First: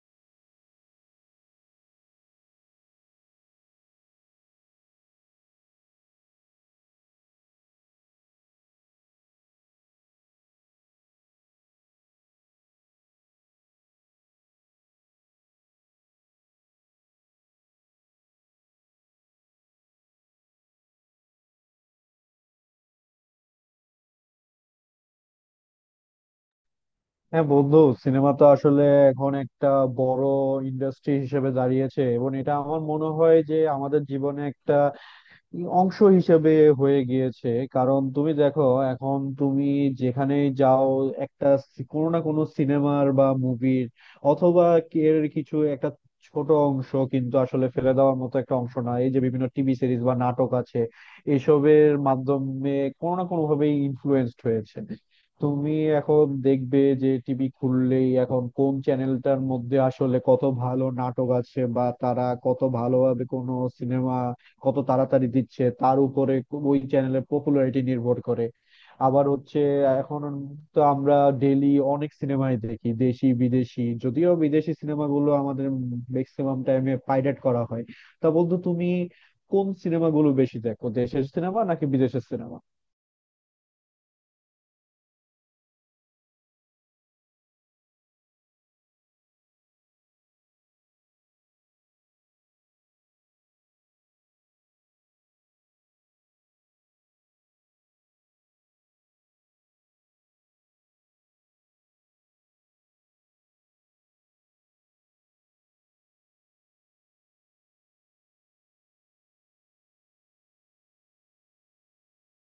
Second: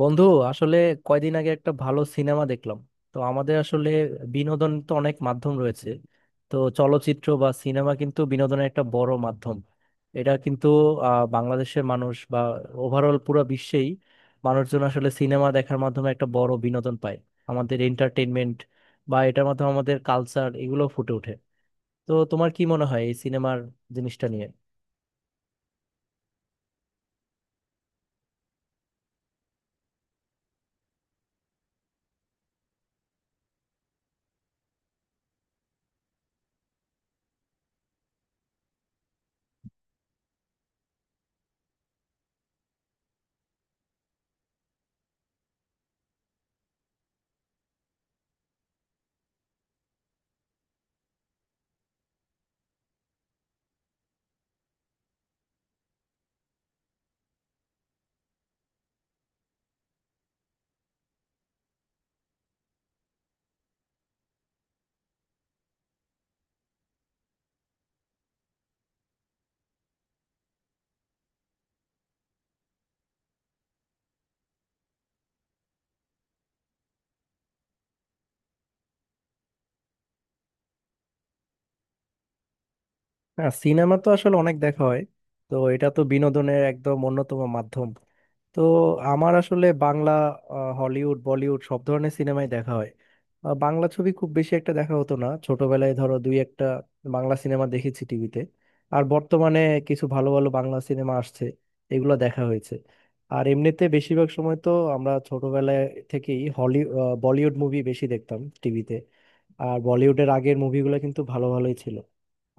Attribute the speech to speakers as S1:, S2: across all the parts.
S1: বন্ধু আসলে কয়দিন আগে একটা ভালো সিনেমা দেখলাম। তো আমাদের আসলে বিনোদন তো অনেক মাধ্যম রয়েছে। তো চলচ্চিত্র বা সিনেমা কিন্তু বিনোদনের একটা বড় মাধ্যম। এটা কিন্তু বাংলাদেশের মানুষ বা ওভারঅল পুরো বিশ্বেই মানুষজন আসলে সিনেমা দেখার মাধ্যমে একটা বড় বিনোদন পায়। আমাদের এন্টারটেনমেন্ট বা এটার মাধ্যমে আমাদের কালচার এগুলো ফুটে ওঠে। তো তোমার কি মনে হয় এই সিনেমার জিনিসটা নিয়ে?
S2: হ্যাঁ বন্ধু, সিনেমা তো আসলে এখন একটা বড় ইন্ডাস্ট্রি হিসেবে দাঁড়িয়েছে, এবং এটা আমার মনে হয় যে আমাদের জীবনে একটা অংশ হিসেবে হয়ে গিয়েছে। কারণ তুমি দেখো, এখন তুমি যেখানেই যাও, একটা কোনো না কোনো সিনেমার বা মুভির, অথবা এর কিছু একটা ছোট অংশ, কিন্তু আসলে ফেলে দেওয়ার মতো একটা অংশ না, এই যে বিভিন্ন টিভি সিরিজ বা নাটক আছে এসবের মাধ্যমে কোনো না কোনো ভাবে ইনফ্লুয়েন্সড হয়েছে। তুমি এখন দেখবে যে টিভি খুললেই এখন কোন চ্যানেলটার মধ্যে আসলে কত ভালো নাটক আছে, বা তারা কত ভালোভাবে কোনো সিনেমা কত তাড়াতাড়ি দিচ্ছে তার উপরে ওই চ্যানেলের পপুলারিটি নির্ভর করে। আবার হচ্ছে এখন তো আমরা ডেইলি অনেক সিনেমাই দেখি, দেশি বিদেশি, যদিও বিদেশি সিনেমাগুলো আমাদের ম্যাক্সিমাম টাইমে পাইরেট করা হয়। তা বন্ধু, তুমি কোন সিনেমাগুলো বেশি দেখো, দেশের সিনেমা নাকি বিদেশের সিনেমা?
S1: হ্যাঁ, সিনেমা তো আসলে অনেক দেখা হয়। তো এটা তো বিনোদনের একদম অন্যতম মাধ্যম। তো আমার আসলে বাংলা হলিউড বলিউড সব ধরনের সিনেমাই দেখা হয়। বাংলা ছবি খুব বেশি একটা দেখা হতো না, ছোটবেলায় ধরো দুই একটা বাংলা সিনেমা দেখেছি টিভিতে। আর বর্তমানে কিছু ভালো ভালো বাংলা সিনেমা আসছে, এগুলো দেখা হয়েছে। আর এমনিতে বেশিরভাগ সময় তো আমরা ছোটবেলায় থেকেই বলিউড মুভি বেশি দেখতাম টিভিতে। আর বলিউডের আগের মুভিগুলো কিন্তু ভালো ভালোই ছিল।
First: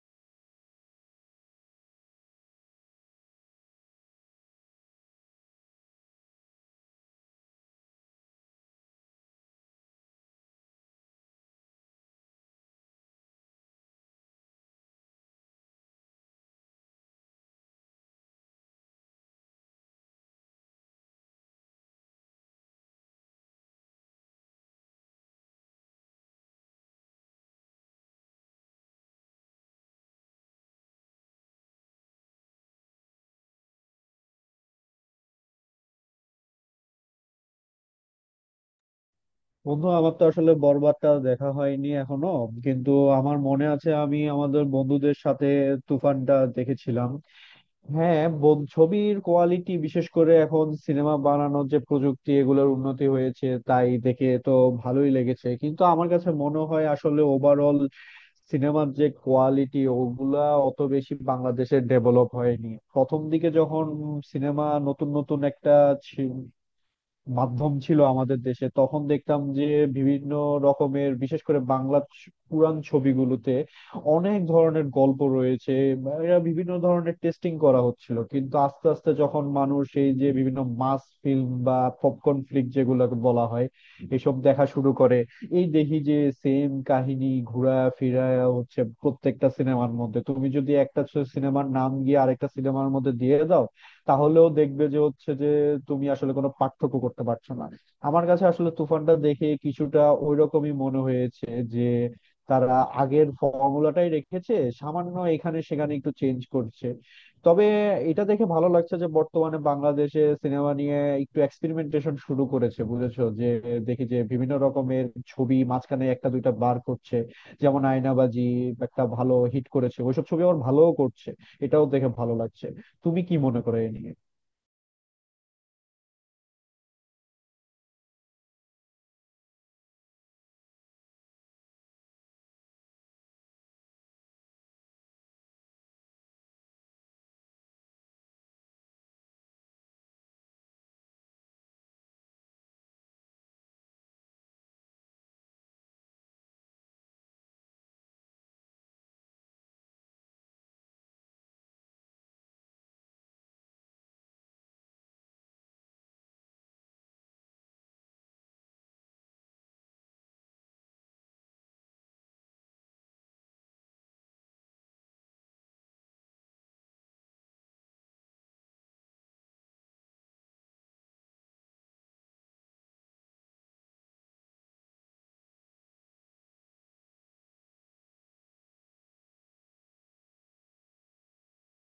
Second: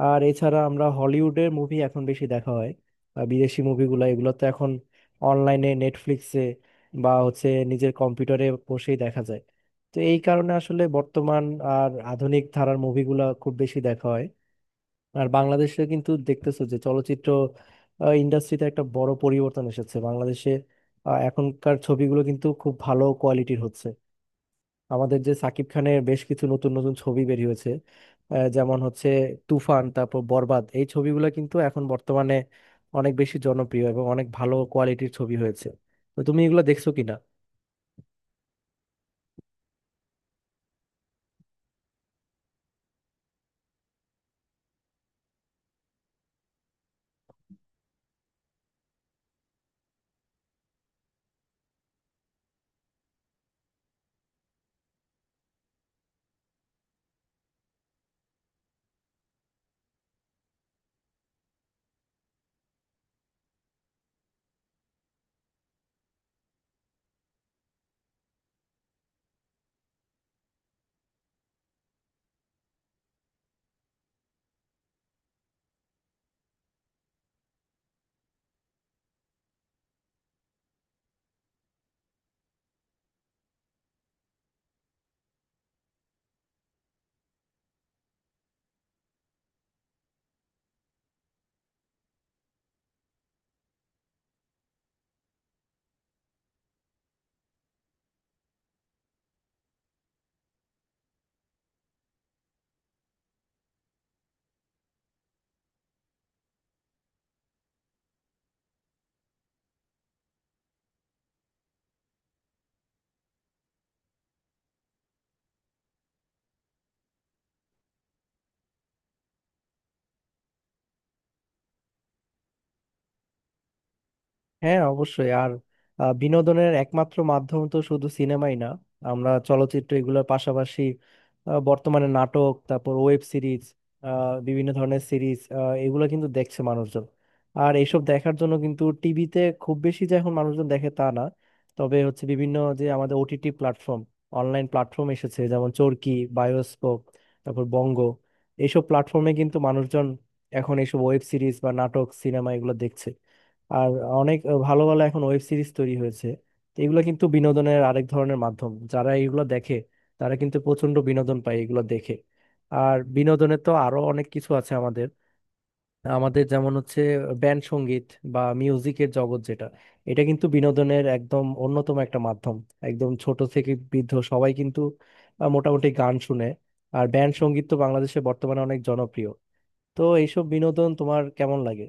S1: আর এছাড়া আমরা হলিউডের মুভি এখন বেশি দেখা হয়। বিদেশি মুভিগুলো এগুলো তো এখন অনলাইনে নেটফ্লিক্সে বা হচ্ছে নিজের কম্পিউটারে বসেই দেখা যায়। তো এই কারণে আসলে বর্তমান আর আধুনিক ধারার মুভিগুলো খুব বেশি দেখা হয়। আর বাংলাদেশে কিন্তু দেখতেছো যে চলচ্চিত্র ইন্ডাস্ট্রিতে একটা বড় পরিবর্তন এসেছে বাংলাদেশে। এখনকার ছবিগুলো কিন্তু খুব ভালো কোয়ালিটির হচ্ছে। আমাদের যে সাকিব খানের বেশ কিছু নতুন নতুন ছবি বেরিয়ে হয়েছে, যেমন হচ্ছে তুফান, তারপর বরবাদ, এই ছবিগুলো কিন্তু এখন বর্তমানে অনেক বেশি জনপ্রিয় এবং অনেক ভালো কোয়ালিটির ছবি হয়েছে। তো তুমি এগুলো দেখছো কিনা?
S2: বন্ধু আমার তো আসলে বরবাদটা দেখা হয়নি এখনো, কিন্তু আমার মনে আছে আমি আমাদের বন্ধুদের সাথে তুফানটা দেখেছিলাম। হ্যাঁ, ছবির কোয়ালিটি, বিশেষ করে এখন সিনেমা বানানোর যে প্রযুক্তি এগুলোর উন্নতি হয়েছে তাই দেখে তো ভালোই লেগেছে, কিন্তু আমার কাছে মনে হয় আসলে ওভারঅল সিনেমার যে কোয়ালিটি ওগুলা অত বেশি বাংলাদেশে ডেভেলপ হয়নি। প্রথম দিকে যখন সিনেমা নতুন নতুন একটা মাধ্যম ছিল আমাদের দেশে, তখন দেখতাম যে বিভিন্ন রকমের, বিশেষ করে বাংলা পুরাণ ছবিগুলোতে অনেক ধরনের গল্প রয়েছে, বা এরা বিভিন্ন ধরনের টেস্টিং করা হচ্ছিল। কিন্তু আস্তে আস্তে যখন মানুষ এই যে বিভিন্ন মাস ফিল্ম বা পপকর্ন ফ্লিক যেগুলোকে বলা হয়, এসব দেখা শুরু করে, এই দেখি যে সেম কাহিনী ঘুরা ফিরা হচ্ছে প্রত্যেকটা সিনেমার মধ্যে। তুমি যদি একটা সিনেমার নাম গিয়ে আরেকটা সিনেমার মধ্যে দিয়ে দাও, তাহলেও দেখবে যে হচ্ছে যে তুমি আসলে কোনো পার্থক্য করতে পারছো না। আমার কাছে আসলে তুফানটা দেখে কিছুটা ওইরকমই মনে হয়েছে, যে তারা আগের ফর্মুলাটাই রেখেছে, সামান্য এখানে সেখানে একটু চেঞ্জ করছে। তবে এটা দেখে ভালো লাগছে যে বর্তমানে বাংলাদেশে সিনেমা নিয়ে একটু এক্সপেরিমেন্টেশন শুরু করেছে, বুঝেছো? যে দেখি যে বিভিন্ন রকমের ছবি মাঝখানে একটা দুইটা বার করছে, যেমন আয়নাবাজি একটা ভালো হিট করেছে, ওইসব ছবি আবার ভালোও করছে। এটাও দেখে ভালো লাগছে। তুমি কি মনে করো এই নিয়ে?
S1: হ্যাঁ অবশ্যই। আর বিনোদনের একমাত্র মাধ্যম তো শুধু সিনেমাই না, আমরা চলচ্চিত্র এগুলোর পাশাপাশি বর্তমানে নাটক, তারপর ওয়েব সিরিজ, বিভিন্ন ধরনের সিরিজ এগুলো কিন্তু দেখছে মানুষজন। আর এইসব দেখার জন্য কিন্তু টিভিতে খুব বেশি যে এখন মানুষজন দেখে তা না, তবে হচ্ছে বিভিন্ন যে আমাদের ওটিটি প্ল্যাটফর্ম, অনলাইন প্ল্যাটফর্ম এসেছে, যেমন চরকি, বায়োস্কোপ, তারপর বঙ্গ। এইসব প্ল্যাটফর্মে কিন্তু মানুষজন এখন এইসব ওয়েব সিরিজ বা নাটক সিনেমা এগুলো দেখছে। আর অনেক ভালো ভালো এখন ওয়েব সিরিজ তৈরি হয়েছে। তো এগুলো কিন্তু বিনোদনের আরেক ধরনের মাধ্যম, যারা এগুলো দেখে তারা কিন্তু প্রচন্ড বিনোদন পায় এগুলো দেখে। আর বিনোদনের তো আরো অনেক কিছু আছে আমাদের। আমাদের যেমন হচ্ছে ব্যান্ড সঙ্গীত বা মিউজিকের জগৎ, যেটা এটা কিন্তু বিনোদনের একদম অন্যতম একটা মাধ্যম। একদম ছোট থেকে বৃদ্ধ সবাই কিন্তু মোটামুটি গান শুনে। আর ব্যান্ড সঙ্গীত তো বাংলাদেশে বর্তমানে অনেক জনপ্রিয়। তো এইসব বিনোদন তোমার কেমন লাগে?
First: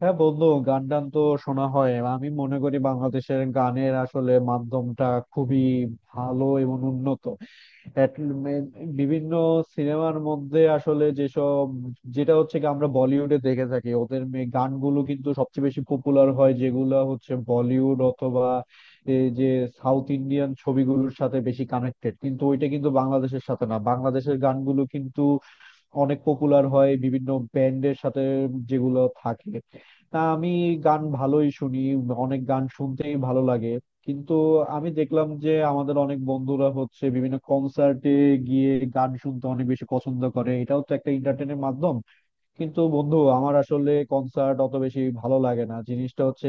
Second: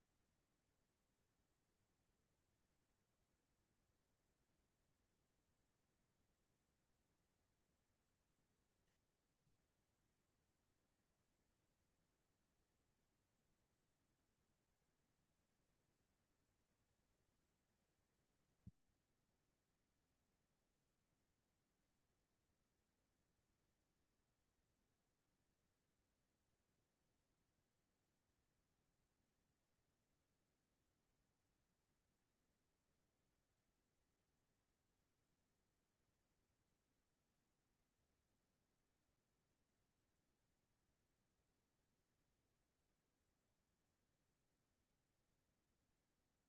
S2: হ্যাঁ বন্ধু, গান টান তো শোনা হয়। আমি মনে করি বাংলাদেশের গানের আসলে মাধ্যমটা খুবই ভালো এবং উন্নত। At least বিভিন্ন সিনেমার মধ্যে আসলে যেসব, যেটা হচ্ছে কি আমরা বলিউডে দেখে থাকি ওদের গানগুলো কিন্তু সবচেয়ে বেশি পপুলার হয় যেগুলো হচ্ছে বলিউড অথবা এই যে সাউথ ইন্ডিয়ান ছবিগুলোর সাথে বেশি কানেক্টেড। কিন্তু ওইটা কিন্তু বাংলাদেশের সাথে না, বাংলাদেশের গানগুলো কিন্তু অনেক পপুলার হয় বিভিন্ন ব্যান্ডের সাথে যেগুলো থাকে। তা আমি গান ভালোই শুনি, অনেক গান শুনতেই ভালো লাগে। কিন্তু আমি দেখলাম যে আমাদের অনেক বন্ধুরা হচ্ছে বিভিন্ন কনসার্টে গিয়ে গান শুনতে অনেক বেশি পছন্দ করে। এটাও তো একটা এন্টারটেনের মাধ্যম। কিন্তু বন্ধু, আমার আসলে কনসার্ট অত বেশি ভালো লাগে না। জিনিসটা হচ্ছে,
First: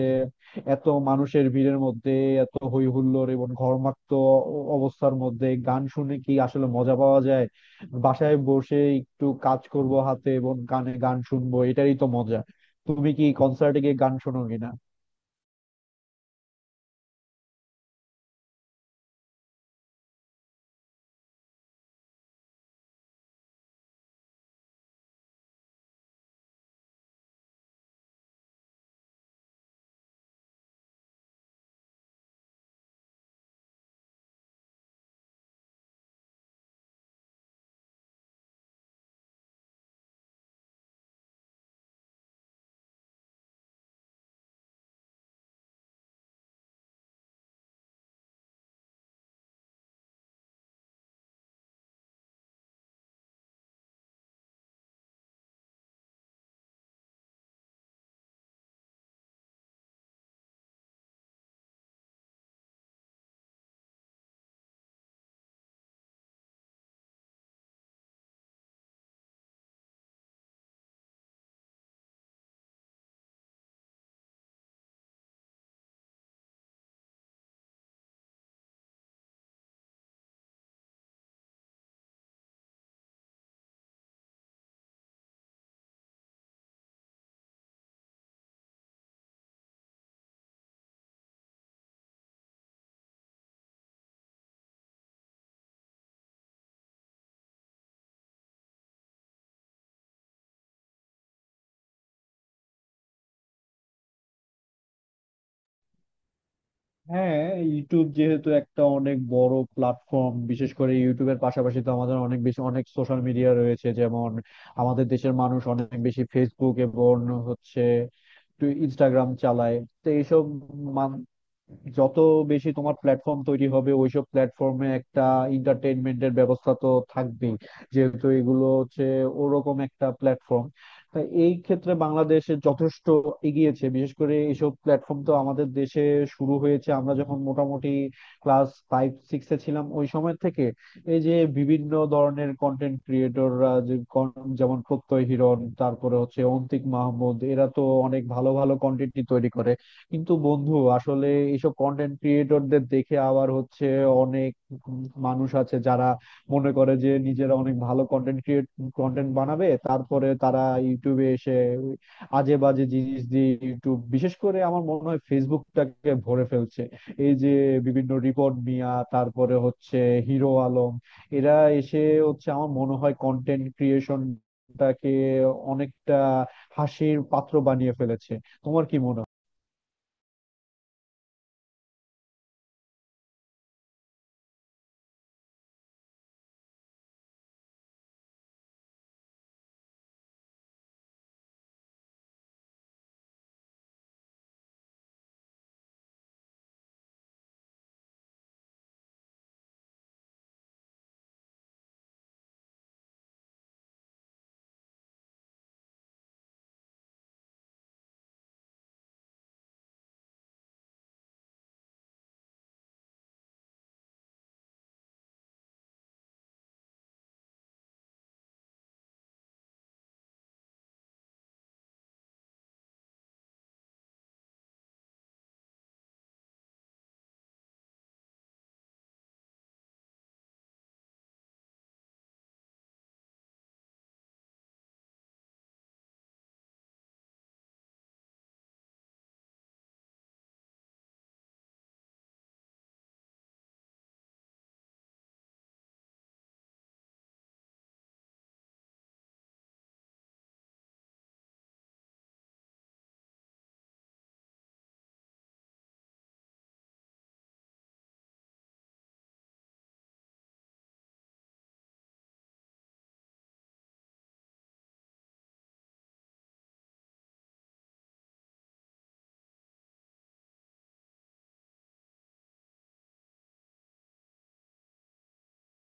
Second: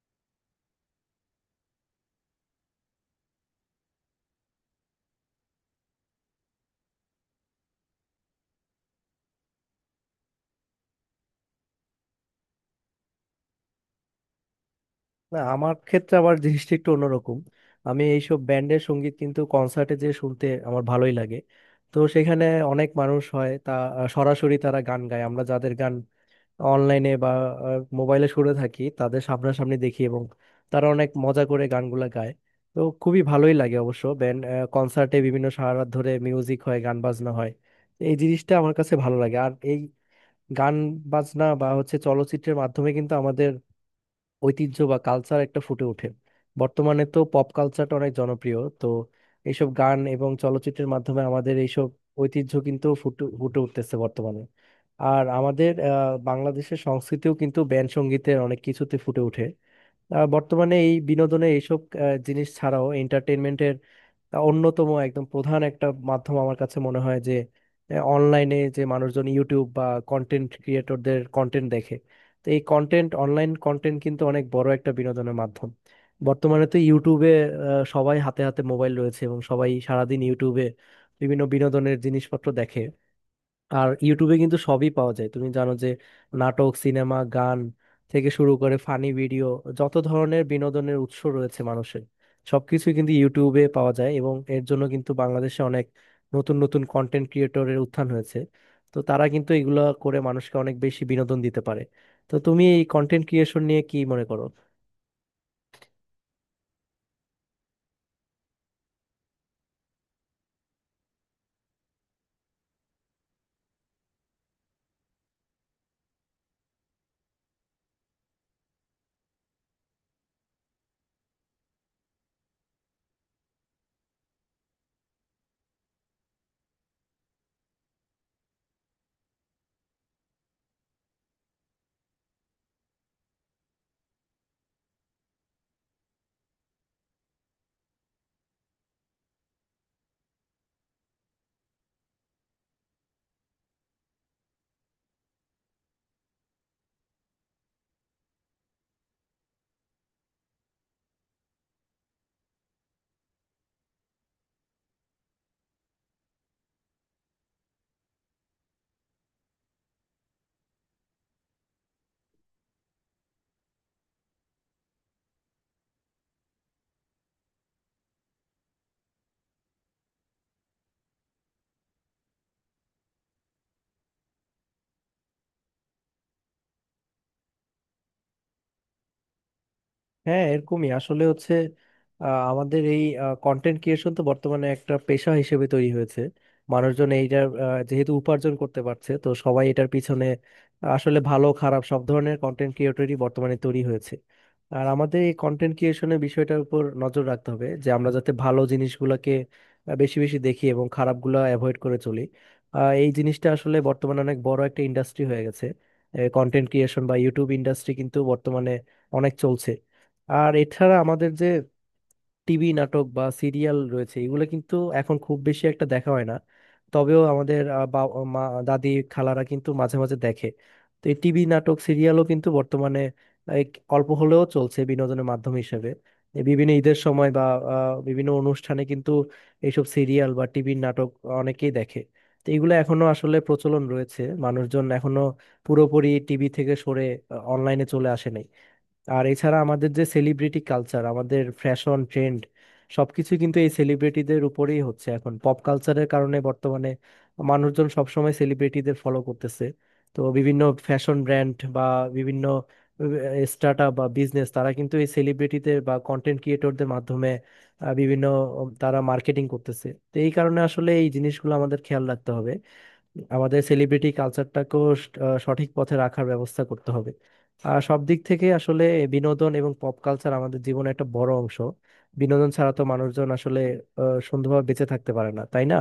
S2: এত মানুষের ভিড়ের মধ্যে, এত হই হুল্লোড় এবং ঘর্মাক্ত অবস্থার মধ্যে গান শুনে কি আসলে মজা পাওয়া যায়? বাসায় বসে একটু কাজ করব হাতে, এবং কানে গান শুনবো, এটাই তো মজা। তুমি কি কনসার্টে গিয়ে গান শোনো কিনা?
S1: না, আমার ক্ষেত্রে আবার জিনিসটা একটু অন্যরকম। আমি এইসব ব্যান্ডের সঙ্গীত কিন্তু কনসার্টে যে শুনতে আমার ভালোই লাগে। তো সেখানে অনেক মানুষ হয় তা, সরাসরি তারা গান গায়, আমরা যাদের গান অনলাইনে বা মোবাইলে শুনে থাকি তাদের সামনাসামনি দেখি এবং তারা অনেক মজা করে গানগুলা গায়। তো খুবই ভালোই লাগে অবশ্য। ব্যান্ড কনসার্টে বিভিন্ন সারা রাত ধরে মিউজিক হয়, গান বাজনা হয়, এই জিনিসটা আমার কাছে ভালো লাগে। আর এই গান বাজনা বা হচ্ছে চলচ্চিত্রের মাধ্যমে কিন্তু ঐতিহ্য বা কালচার একটা ফুটে ওঠে। বর্তমানে তো পপ কালচারটা অনেক জনপ্রিয়, তো এইসব গান এবং চলচ্চিত্রের মাধ্যমে আমাদের এইসব ঐতিহ্য কিন্তু ফুটে ফুটে উঠতেছে বর্তমানে। আর আমাদের বাংলাদেশের সংস্কৃতিও কিন্তু ব্যান্ড সঙ্গীতের অনেক কিছুতে ফুটে ওঠে। বর্তমানে এই বিনোদনে এইসব জিনিস ছাড়াও এন্টারটেনমেন্টের অন্যতম একদম প্রধান একটা মাধ্যম আমার কাছে মনে হয় যে অনলাইনে যে মানুষজন ইউটিউব বা কন্টেন্ট ক্রিয়েটরদের কন্টেন্ট দেখে। তো এই কন্টেন্ট, অনলাইন কন্টেন্ট কিন্তু অনেক বড় একটা বিনোদনের মাধ্যম। বর্তমানে তো ইউটিউবে সবাই হাতে হাতে মোবাইল রয়েছে এবং সবাই সারাদিন ইউটিউবে বিভিন্ন বিনোদনের জিনিসপত্র দেখে। আর ইউটিউবে কিন্তু সবই পাওয়া যায়, তুমি জানো যে নাটক সিনেমা গান থেকে শুরু করে ফানি ভিডিও, যত ধরনের বিনোদনের উৎস রয়েছে মানুষের, সবকিছুই কিন্তু ইউটিউবে পাওয়া যায়। এবং এর জন্য কিন্তু বাংলাদেশে অনেক নতুন নতুন কন্টেন্ট ক্রিয়েটরের উত্থান হয়েছে। তো তারা কিন্তু এগুলা করে মানুষকে অনেক বেশি বিনোদন দিতে পারে। তো তুমি এই কন্টেন্ট ক্রিয়েশন নিয়ে কি মনে করো?
S2: হ্যাঁ, ইউটিউব যেহেতু একটা অনেক বড় প্ল্যাটফর্ম, বিশেষ করে ইউটিউবের পাশাপাশি তো আমাদের অনেক বেশি অনেক সোশ্যাল মিডিয়া রয়েছে, যেমন আমাদের দেশের মানুষ অনেক বেশি ফেসবুক এবং হচ্ছে ইনস্টাগ্রাম চালায়। তো এইসব, যত বেশি তোমার প্ল্যাটফর্ম তৈরি হবে, ওইসব প্ল্যাটফর্মে একটা এন্টারটেইনমেন্টের ব্যবস্থা তো থাকবেই, যেহেতু এগুলো হচ্ছে ওরকম একটা প্ল্যাটফর্ম। তাই এই ক্ষেত্রে বাংলাদেশে যথেষ্ট এগিয়েছে। বিশেষ করে এইসব প্ল্যাটফর্ম তো আমাদের দেশে শুরু হয়েছে আমরা যখন মোটামুটি ক্লাস ফাইভ সিক্সে ছিলাম ওই সময় থেকে। এই যে বিভিন্ন ধরনের কন্টেন্ট ক্রিয়েটররা, যেমন প্রত্যয় হিরণ, তারপরে হচ্ছে অন্তিক মাহমুদ, এরা তো অনেক ভালো ভালো কন্টেন্টই তৈরি করে। কিন্তু বন্ধু আসলে এইসব কন্টেন্ট ক্রিয়েটরদের দেখে আবার হচ্ছে অনেক মানুষ আছে যারা মনে করে যে নিজেরা অনেক ভালো কন্টেন্ট বানাবে, তারপরে তারা ইউটিউবে এসে আজে বাজে জিনিস দিয়ে ইউটিউব, বিশেষ করে আমার মনে হয় ফেসবুকটাকে ভরে ফেলছে। এই যে বিভিন্ন রিপোর্ট মিয়া, তারপরে হচ্ছে হিরো আলম, এরা এসে হচ্ছে আমার মনে হয় কন্টেন্ট ক্রিয়েশনটাকে অনেকটা হাসির পাত্র বানিয়ে ফেলেছে। তোমার কি মনে হয়?
S1: হ্যাঁ, এরকমই আসলে হচ্ছে। আমাদের এই কন্টেন্ট ক্রিয়েশন তো বর্তমানে একটা পেশা হিসেবে তৈরি হয়েছে। মানুষজন এইটার যেহেতু উপার্জন করতে পারছে, তো সবাই এটার পিছনে আসলে ভালো খারাপ সব ধরনের কন্টেন্ট ক্রিয়েটরই বর্তমানে তৈরি হয়েছে। আর আমাদের এই কন্টেন্ট ক্রিয়েশনের বিষয়টার উপর নজর রাখতে হবে, যে আমরা যাতে ভালো জিনিসগুলোকে বেশি বেশি দেখি এবং খারাপগুলো অ্যাভয়েড করে চলি। এই জিনিসটা আসলে বর্তমানে অনেক বড় একটা ইন্ডাস্ট্রি হয়ে গেছে। কন্টেন্ট ক্রিয়েশন বা ইউটিউব ইন্ডাস্ট্রি কিন্তু বর্তমানে অনেক চলছে। আর এছাড়া আমাদের যে টিভি নাটক বা সিরিয়াল রয়েছে, এগুলো কিন্তু এখন খুব বেশি একটা দেখা হয় না। তবেও আমাদের মা দাদি খালারা কিন্তু মাঝে মাঝে দেখে। তো এই টিভি নাটক সিরিয়ালও কিন্তু বর্তমানে এই অল্প হলেও চলছে বিনোদনের মাধ্যম হিসেবে। এই বিভিন্ন ঈদের সময় বা বিভিন্ন অনুষ্ঠানে কিন্তু এইসব সিরিয়াল বা টিভির নাটক অনেকেই দেখে। তো এগুলো এখনো আসলে প্রচলন রয়েছে, মানুষজন এখনো পুরোপুরি টিভি থেকে সরে অনলাইনে চলে আসে নাই। আর এছাড়া আমাদের যে সেলিব্রিটি কালচার, আমাদের ফ্যাশন ট্রেন্ড সবকিছু কিন্তু এই সেলিব্রিটিদের উপরেই হচ্ছে এখন পপ কালচারের কারণে। বর্তমানে মানুষজন সবসময় সেলিব্রিটিদের ফলো করতেছে। তো বিভিন্ন ফ্যাশন ব্র্যান্ড বা বিভিন্ন স্টার্ট আপ বা বিজনেস, তারা কিন্তু এই সেলিব্রিটিদের বা কন্টেন্ট ক্রিয়েটরদের মাধ্যমে আহ, বিভিন্ন তারা মার্কেটিং করতেছে। তো এই কারণে আসলে এই জিনিসগুলো আমাদের খেয়াল রাখতে হবে, আমাদের সেলিব্রিটি কালচারটাকেও স- আহ সঠিক পথে রাখার ব্যবস্থা করতে হবে। আর সব দিক থেকে আসলে বিনোদন এবং পপ কালচার আমাদের জীবনে একটা বড় অংশ। বিনোদন ছাড়া তো মানুষজন আসলে সুন্দরভাবে বেঁচে থাকতে পারে না, তাই না?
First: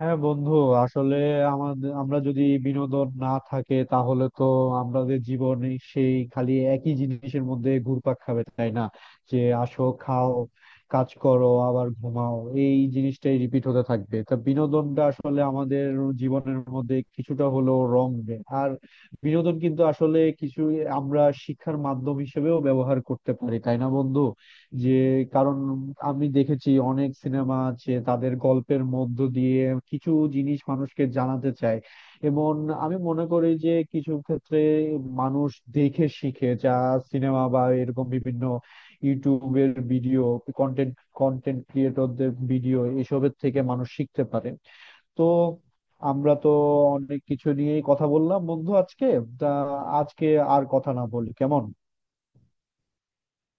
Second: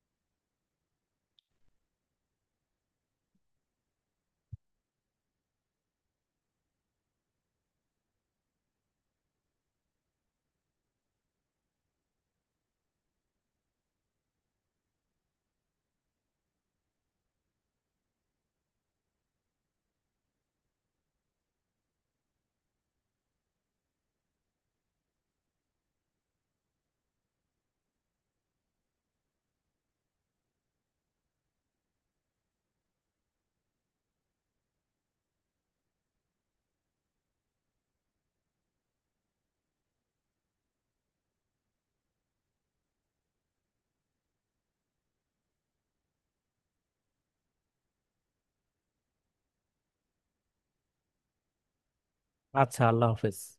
S2: হ্যাঁ বন্ধু, আসলে আমাদের, আমরা যদি বিনোদন না থাকে তাহলে তো আমাদের জীবন সেই খালি একই জিনিসের মধ্যে ঘুরপাক খাবে, তাই না? যে আসো, খাও, কাজ করো, আবার ঘুমাও, এই জিনিসটাই রিপিট হতে থাকবে। তা বিনোদনটা আসলে আমাদের জীবনের মধ্যে কিছুটা হলেও রং দেয়। আর বিনোদন কিন্তু আসলে কিছু, আমরা শিক্ষার মাধ্যম হিসেবেও ব্যবহার করতে পারি, তাই না বন্ধু? যে, কারণ আমি দেখেছি অনেক সিনেমা আছে তাদের গল্পের মধ্য দিয়ে কিছু জিনিস মানুষকে জানাতে চায়, এবং আমি মনে করি যে কিছু ক্ষেত্রে মানুষ দেখে শিখে, যা সিনেমা বা এরকম বিভিন্ন ইউটিউবের ভিডিও, কন্টেন্ট, কন্টেন্ট ক্রিয়েটরদের ভিডিও এসবের থেকে মানুষ শিখতে পারে। তো আমরা তো অনেক কিছু নিয়েই কথা বললাম বন্ধু আজকে। তা আজকে আর কথা না বলি, কেমন?
S1: আচ্ছা, আল্লাহ হাফেজ।